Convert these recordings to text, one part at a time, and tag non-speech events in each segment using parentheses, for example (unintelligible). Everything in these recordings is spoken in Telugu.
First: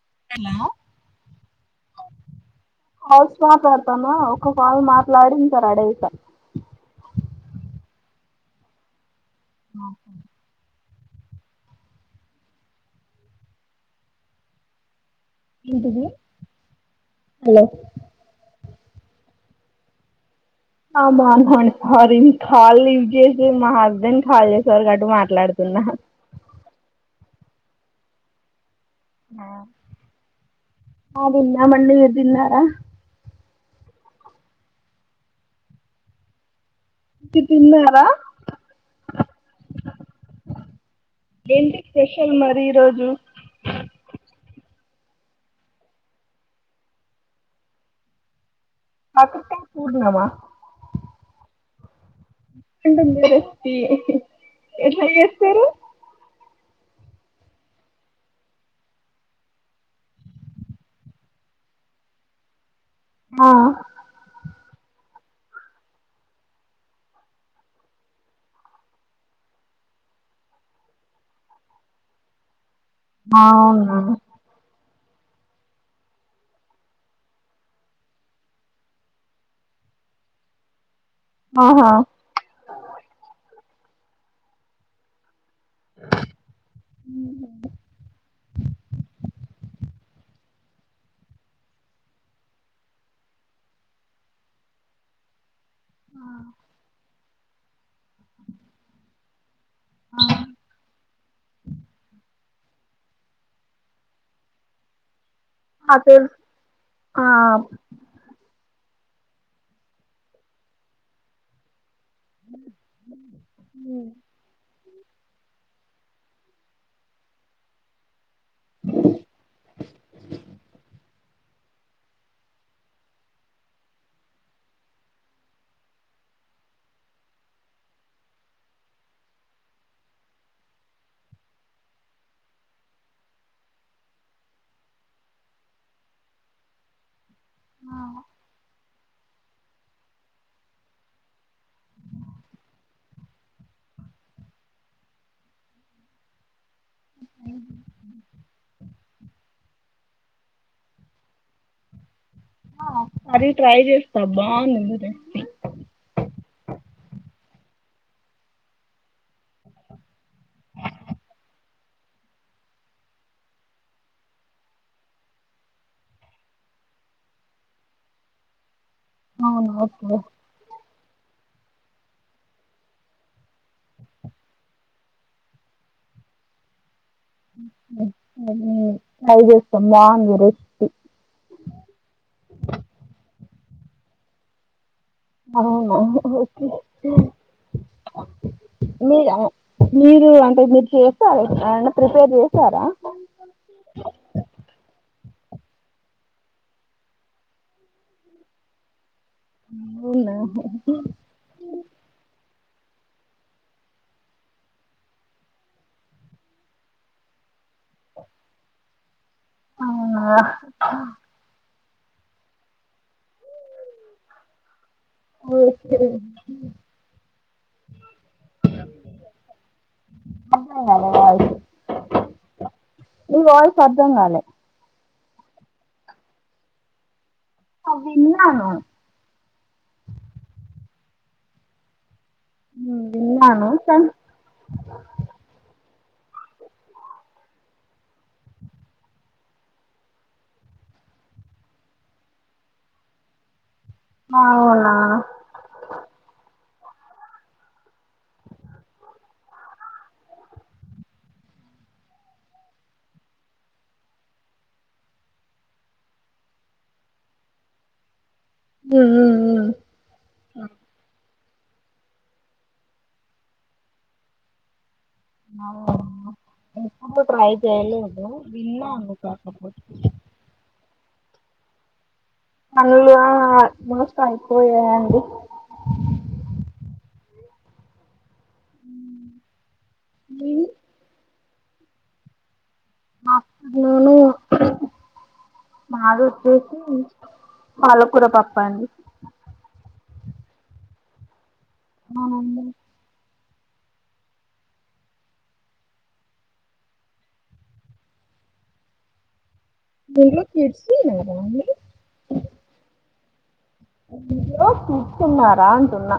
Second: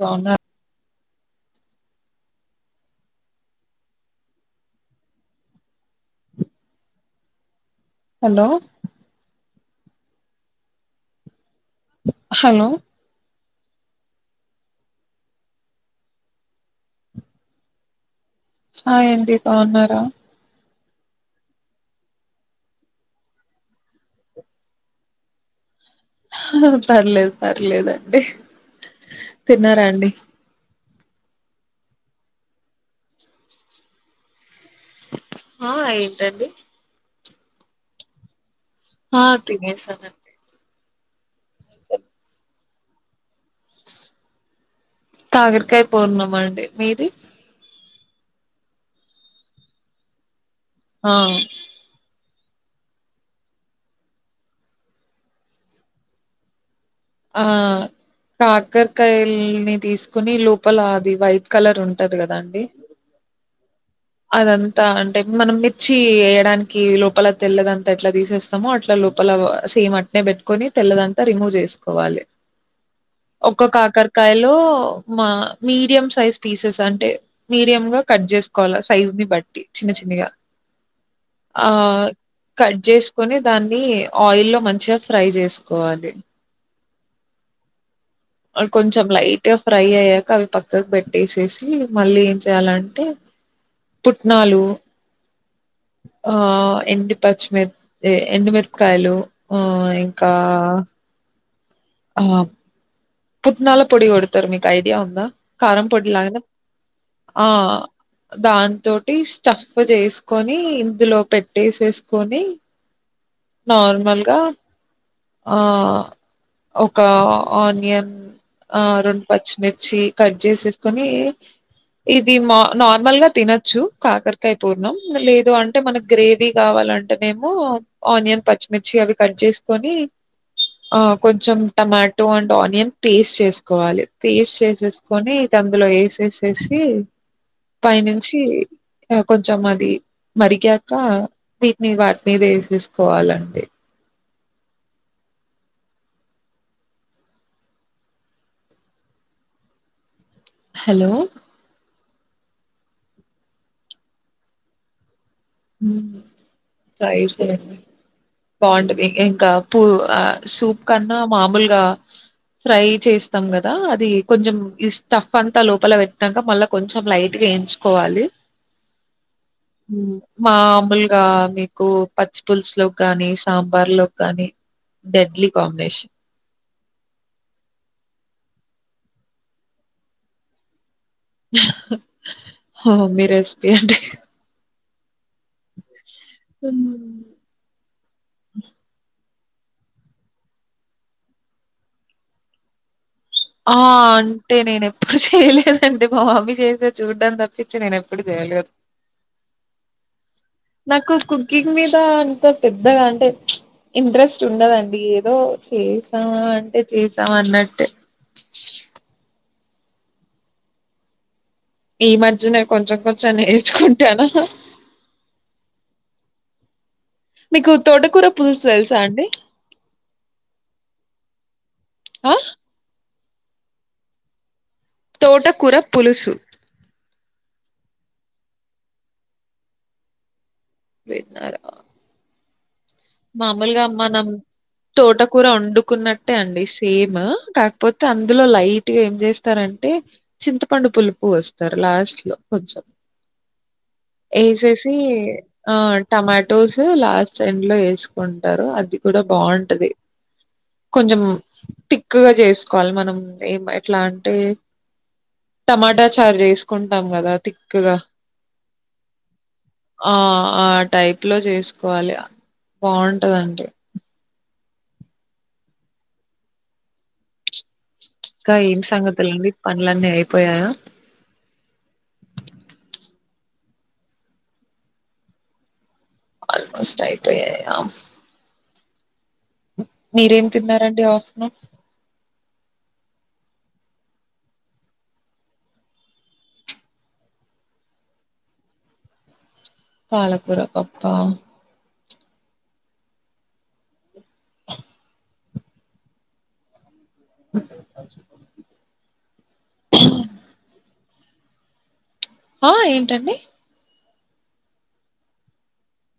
బాగున్న హలో కాల్స్ మాట్లాడతన ఒక కాల్ మాట్లాడి ఇక రెడీ అయిత హలో ఒకే హలో ఏంటిది హలో ఆ ఏంటి బాగున్నారా? ఆ బాగునం అండి సారీ కాల్ లిఫ్ట్ చేసిది మా హస్బెండ్, కాల్ చేసారు కాబటి మాట్లాడుతున్నా హా పర్లేద్ పర్లేదండి తిన్నారా అండి? ఆ తినం అండి మీర్ తిన్నారా? ఆ ఏంటండీ ఇది తిన్నార ఆ తినేసానండి ఏంటి స్పెషల్ మరి ఈ రోజు కాకరకాయ పూర్ణం అండి మీది కాకరకాయ పూర్ణమా ఆ అంటే మీరు ఎట్లా చేస్తారు ఆ కాకరకాయలని తీసుకుని లోపల అది వైట్ కలర్ ఉంటది కదా అండి ఆ అదంతా అంటే మనం మిర్చి వేయడానికి లోపల తెల్లదంతా ఎట్లా తీసేస్తామో అట్లా లోపల సేమ్ అట్నే పెట్టుకొని తెల్లదంతా రిమూవ్ చేసుకోవాలి. ఒక అవునా కాకరకాయలో మా మీడియం సైజ్ పీసెస్ అంటే మీడియ గా కట్ చేసుకోవాలి సైజు ని బట్టి చిన్న చిన్నగా ఆ ఆహా కట్ చేసుకొని దాన్ని ఆయిల్ లో మంచిగా ఫ్రై చేసుకోని కోవాలి ఉహు లైట్ గా ఫ్రై అయ్యాక అవి పక్కకు పెట్టేసేసి మళ్ళీ ఏం చేయాలంటే పుట్నాలు ఆ ఎండి పచ్చిమిరప ఎండుమిరపకాయలు ఆ ఇంకా అ ఆ పుట్నాల పొడి కొడుతారు మీకు ఐడియా ఉందా కారం ఆ తెలుసు పొడిలాగా ఆ దాంతో స్టఫ్ చేసుకొని ఇందులో పెట్టేసేసి కొని నార్మల్గా ఆ ఒక ఆనియన్ ఆ రెండు పచ్చిమిర్చి కట్ చేసేసుకొని ఇది మా నార్మల్ గా తినొచ్చు కాకరకాయ పూర్ణం లేదు అంటే మనకు గ్రేవీ కావాలంటే నేమో ఆనియన్ పచ్చిమిర్చి అవి కట్ చేసుకొని ఆ కొంచెం టమాటో అండ్ ఆనియన్ పేస్ట్ చేసుకోవాలి పేస్ట్ చేసేసుకొని ఇది అందులో వేసేసేసి పైనుంచి కొంచం అది మరిగాక వీటిని వాటి మీద వేసేసి కోవాలండి ఉ హలో మరీ ట్రై చేస్తా బాగుందింది హు ఫ్రై చేయండి బావుంటది ఇంకా పూ ఆ సూప్ కన్నా మామూలుగా ఫ్రై చేస్తాం కదా అది కొంచెం ఈ స్టఫ్ అంతా లోపల పెట్నాక మళ్ళా కొంచెం లైట్గా వేయించుకోవాలి అవునా (unintelligible) మాములుగా మీకు పచ్చిపులుసు లోకి గానీ సాంబార్ లోకి గానీ డెడ్లీ కాంబినేషన్ ఐదు సమాన్ రష్టి హోమీ రెస్పీ అండి అవునా ఓకే ఉ హ్మ్ మీదా మీరు అంటే మీరు చేస్తారా ఏమన్నా ప్రిపేర్ చేసారా ఆ అంటే నేను ఎప్పుడు చేయలేదండి మా మమ్మీ చేసే చూడ్డం తప్పిచ్చి నేను ఎప్పుడు చేయలే (unintelligible) నాకు కుకింగ్ మీద అంత పెద్దగా అంటే ఇంట్రెస్ట్ ఉండదండి ఏదో చేశామా అంటే చేశామా అన్నట్టే అవునా ఈ మధ్యనేే కొంచెం కొంచెం నేర్చుకుంటాను ఒకే మీకు తోట కూర పులుసు తెలుసా అండి అర్థం కాలే ఆ నీ వాయిస్ అర్థం కాలే తోటకూర పులుసు అ విన్నను (unintelligible) ఉమ్, విన్నాను మామూలుగా కానీ మనం తోటకూర వండు కున్నట్టే అండి సేమ్ కాకపోతే అందులో లైట్ గా ఏం చేస్తారంటే చింతపండు పులుపు వేస్తారు లాస్ట్ లో కొంచెం అవునా ఏసేసి ఆ టమా టోసు లాస్ట్ టైం లో ఏ చుకుంటారు అది కూడా బావుంటది కొంచెం తిక్కుగా చేసుకోవాలి మనం ఏం ఎట్లా అంటే టమాటా చారు చేసుకుంటాం కదా తిక్కుగా ఉమ్ ఉమ్ ఉమ్ ఆ ఆ టై ట్లో చేసుకోవాలి బావుంటదండి (unintelligible) కా ఏం విన్నాను సంగతులండి కాకపోతే పనులన్నీ అయిపోయాయా అల్లో మోస్ట్ అయిపోయాండి ఆల్మోస్ట్ అయిపోయాయా ఉమ్ మీరేం తిన్నారండి ఆఫ్ (unintelligible) (unintelligible) మాదొచ్చేసి పాల కూర పప్పండి పాలకూర పాప్పా (inaudible) మీరు కిడ్స్ తిన్నారా అండి ఆ ఏంటండి (unintelligible) కూర్చున్నరా అంటున్నా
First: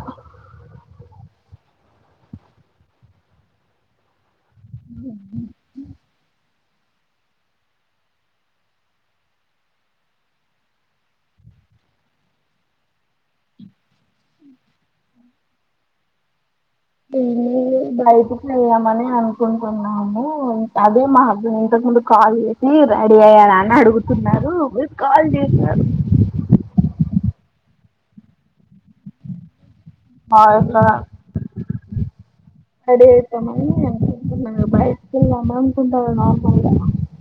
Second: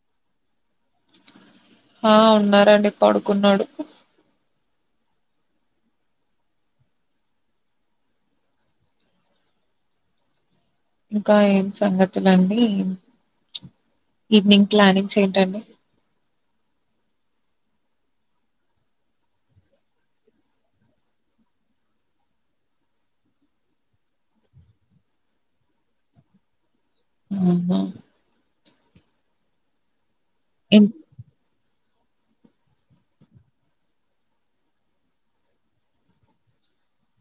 ఆ ఉన్నారండి పడుకున్నాడు. హ ఇంకా ఏం సంగతులండి ఈవినింగ్ ప్లానింగ్స్ ఏంటండి. ఏం లేదు బయటికి వెళ్దామని అనుకుంటున్నాము. అదే మా హబ్బె ఇంతకు ముందు కాల్ చేసి రెడీ అయ్యారా అని అడుగుతున్నారు మీరు కాల్ చేసారు. అవునా ఇన్ (unintelligible) రెడీ అయితమని బయటిక్ వెళ్దాం అనుకుంటన్న నార్మల్గ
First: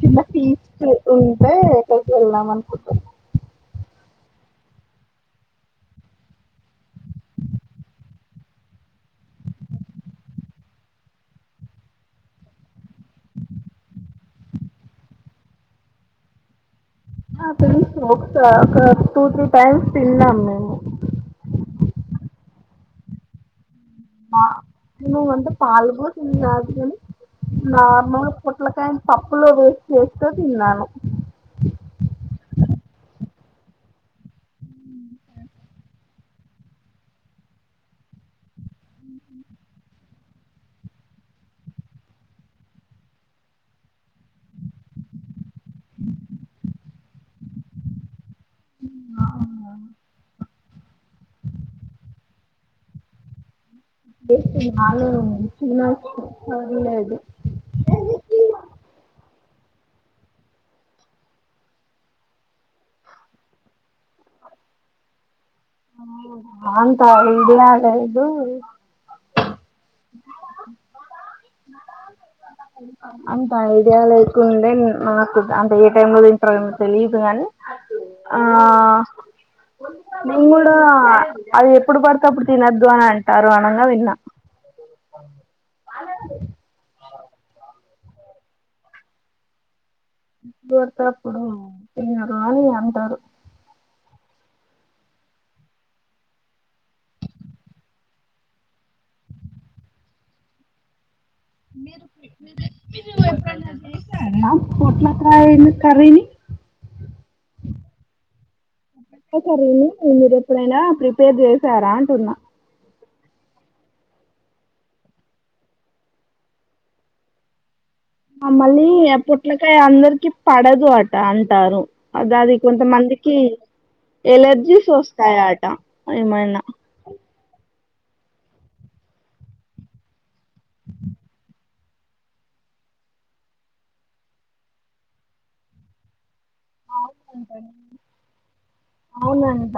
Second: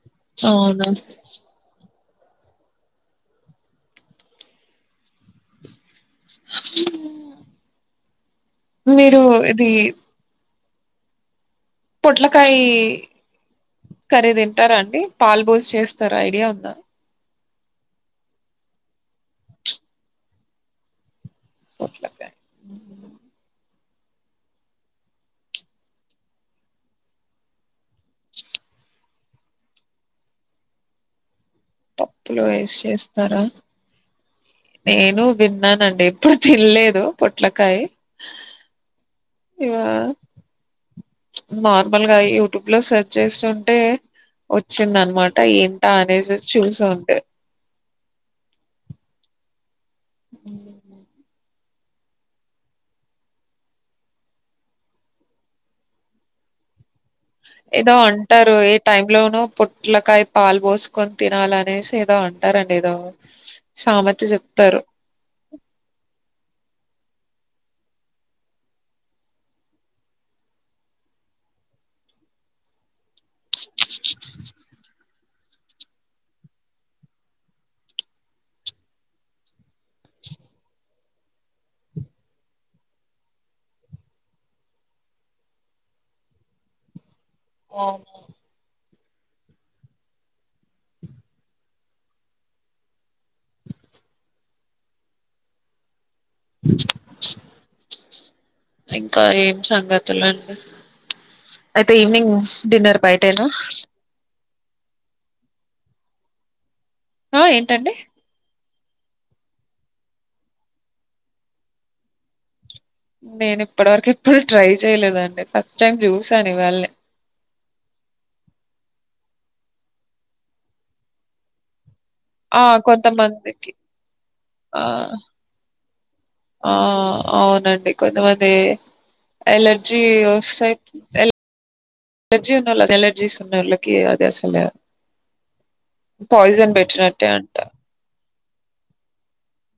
చిన్న ఫీస్ట్ అవునా ఉంటే (unintelligible) మీరు ఇది పొట్లకాయి కర్రీ తింటరా అండి పాల్ పోజ్ చేస్తారు ఐడియా ఉందా ఆ తెలుసు ఒకస ఒక టూ త్రీ టైమ్స్ తిన్నాం మేము. పొట్లకాయ్ న నువ్వంటే పాలు పోసింది నాద్ గని నార్మల్ పొట్లకా పప్పులో వేస్ చేస్తే తిన్నాను. పప్పులో ఏస్ చేస్తారా నేను విన్నానండి ఎప్పుడు తిన్లేదు పొట్లకాయ్ ఇవా నార్మల్గా యూట్యూబ్లో సెర్చ్ చేస్తుంటే వచ్చిందన్నమాట ఏంట అనేసి చూసా ఉంటే అవునా (inaudible) తినచ్చు పర్లేదు. ఏదో అంటారు ఏ టైమ్ లోనో పొట్లకాయ పాలు పోస్కొని తినాలనేసి ఏదో అంటారండి ఏదో సామెత చెప్తరు. అంత ఐడియా లేదు అంత ఐడియా లేకుండే అంటే ఏ టైమ్లో తింటరో తెలీదు కనీ ఆ నేన్ గుడా అది ఎప్పుడు పడితే అప్పుడు తినద్దు అన్ అంటరు అనంగా తిన్న ఆ గొర్తే అప్పుడు తిన రాదు అంటరు. ఇంకా ఏం సంగతులండి. అయితే ఈవినింగ్ డిన్నర్ బయటేనా పొట్ల కాయని కర్రీనీ ఆ ఏంటండి కర్రీని మీరెప్పుడైనా ప్రిపేర్ చేసారా అంటున్న నేన్ ఇప్పట్ వరక్ ఎప్పుడు ట్రై చేయలేదండి ఫస్ట్ టైం చూసాను ఇవాల్నే మమ్మల్ని ఆ పొట్లకాయ అందరికి పడదు అట అంటాన్రు. అద్ అది కొంతమందికి ఆ ఎలర్జీస్ వస్తాయట ఏమైనా ఆ అవునండి కొంతమంది ఎలర్జీ సై ఎలా ఎలర్జీ ఉన్నోళ్లకి ఎలర్జీస్ ఉన్నోళ్ళకి అది అసలు పయిసన్ పెట్ ట్టి నట్టె అంట అవునంట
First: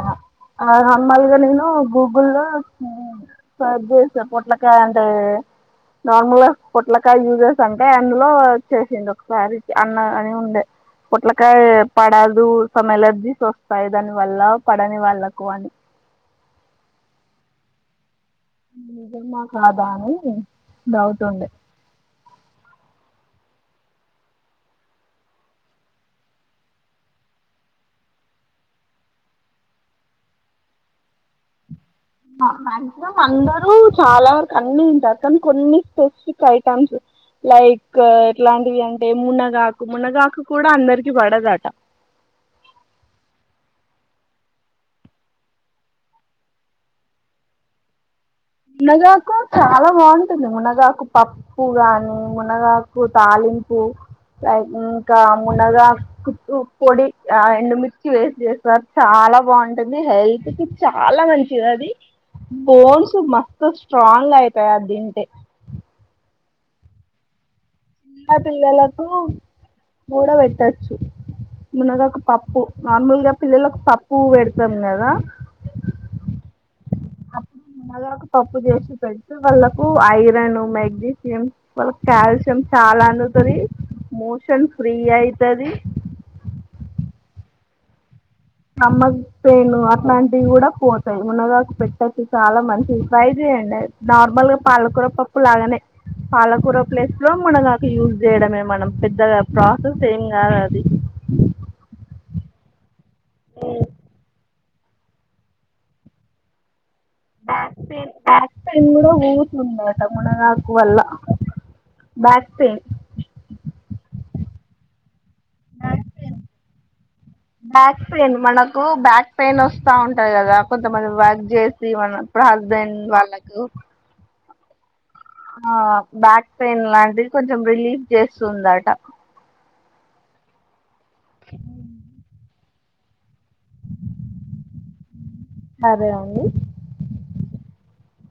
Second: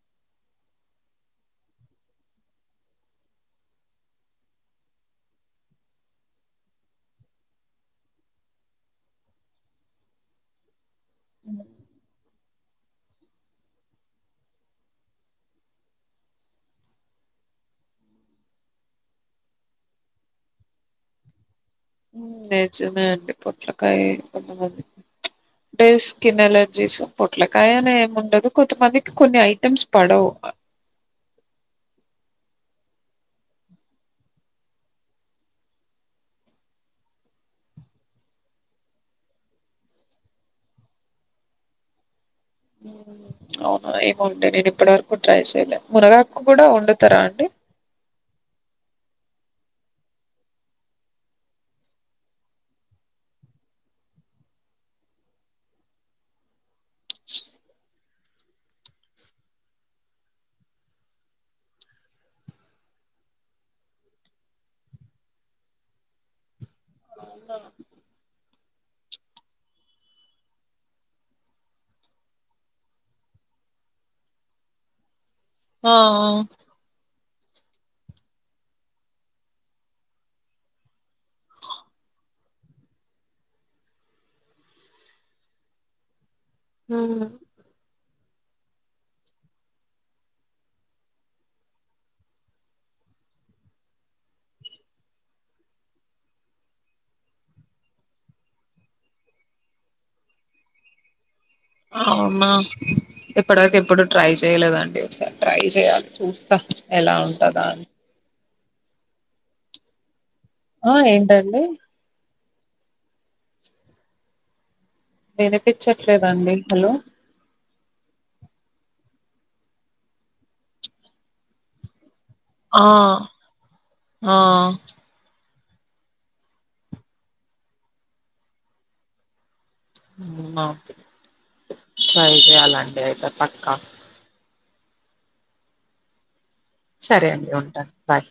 నార్మల్గా నేను గూగుల్లో సర్చ్ చేసా పొట్లకాయ అంటే నార్మల్గా పొట్లకాయ యూసస్ అంటే అందులో చేసింది ఒకసారిీ అన్న అని ఉండే హ్మ్. పొట్లకాయ అదు సమ్ ఎలర్జీస్ వస్తాయి దాని వల్ల పడని వాళ్ళకు అని నిజమా కాదా అని డౌట్ ఉండే నిజమే అండి పొట్లకాయ కొంతమందికి అంటే స్కిన్ ఎలర్జీస్ పొట్లకాయ అని ఏమి ఉండదు కొంతమందికి కొన్ని ఐటమ్స్ పడవు మాక్సిమం అందరూ చాలా వరకు అన్ని తింటారు కానీ కొన్ని స్పెసిఫిక్ ఐటమ్స్ లైక్ ఎట్లాంటివి అంటే మునగాకు మునగాకు కూడా అందరికి పడదట అవును ఏమొ అండీ నేను ఇప్పడి వరకు ట్రై చెయ్యలే మునగాకు కూడా వండుతారా అండి మునగాకు చాలా బాగుంటుంది మునగాకు పప్పు గాని మునగాకు తాలింపు లైక్ ఇంకా మునగా కు పొడి ఆ ఎండుమిర్చి వేసి చేస్తారు చాలా బాగుంటుంది హెల్త్ కి చాలా మంచిది అది బోన్స్ మ స్ట్రాంగ్ అయితాయి అది తింటే చిన్న పిల్లలకు మూడ పెట్టచ్చు మున్నగా ఒక పప్పు నార్మల్గా పిల్లలకు పప్పు పెడతాం కదా ఆ ఆ! అప్పుడు మునగాకు పప్పు చేసి పెడితే వాళ్ళకు ఐరన్ మెగ్నీషియం వాళ్ళకు కాల్షియం చాలా అందుతది మోషన్ ఫ్రీ అయితది ఉమ్ అమ్మక్ పెను అట్లాంటివి కూడా పోతాయి మునగాక పెట్టచ్చు చాలా మంచిది ట్రై చేయడి నార్మల్ గా పాలకూర పప్పు లాగానే పాలకూర ప్లేస్ లో మునగాక యూజ్ చేయడమే మనం పెద్దగా ప్రాసెస్ ఏం కాదు అది అవునా ఎప్పుడుతే ఎప్పుడు ట్రై చే తేలేదండి ఒకసారి ట్రై చేయాలి చూస్తా ఎలా ఉంటదా బ్యాక్ అని పెయిన్ బ్యాక్ నేను కూడా (unintelligible) మునగాకు ఆ వల్ల ఏంటండి బాస్ సేమ్ వినిపించట్లేదండి హలో బ్యాక్ పెయిన్ మనకు బ్యాక్ పెయిన్ వస్తా ఉంటది కదా కొంతమంది వాక్ చేసి మన ఆ హస్బెండ్ వాళ్ళకు ఆ ఆ బ్యాక్ పెయిన్ లాంటిది కొంచెం రిలీఫ్ చేస్తుందట ఉమ్మ ట్రై చేయాలం డే అయితే పక్కా సరే అండి సరే అండి ఉంటాను బాయ్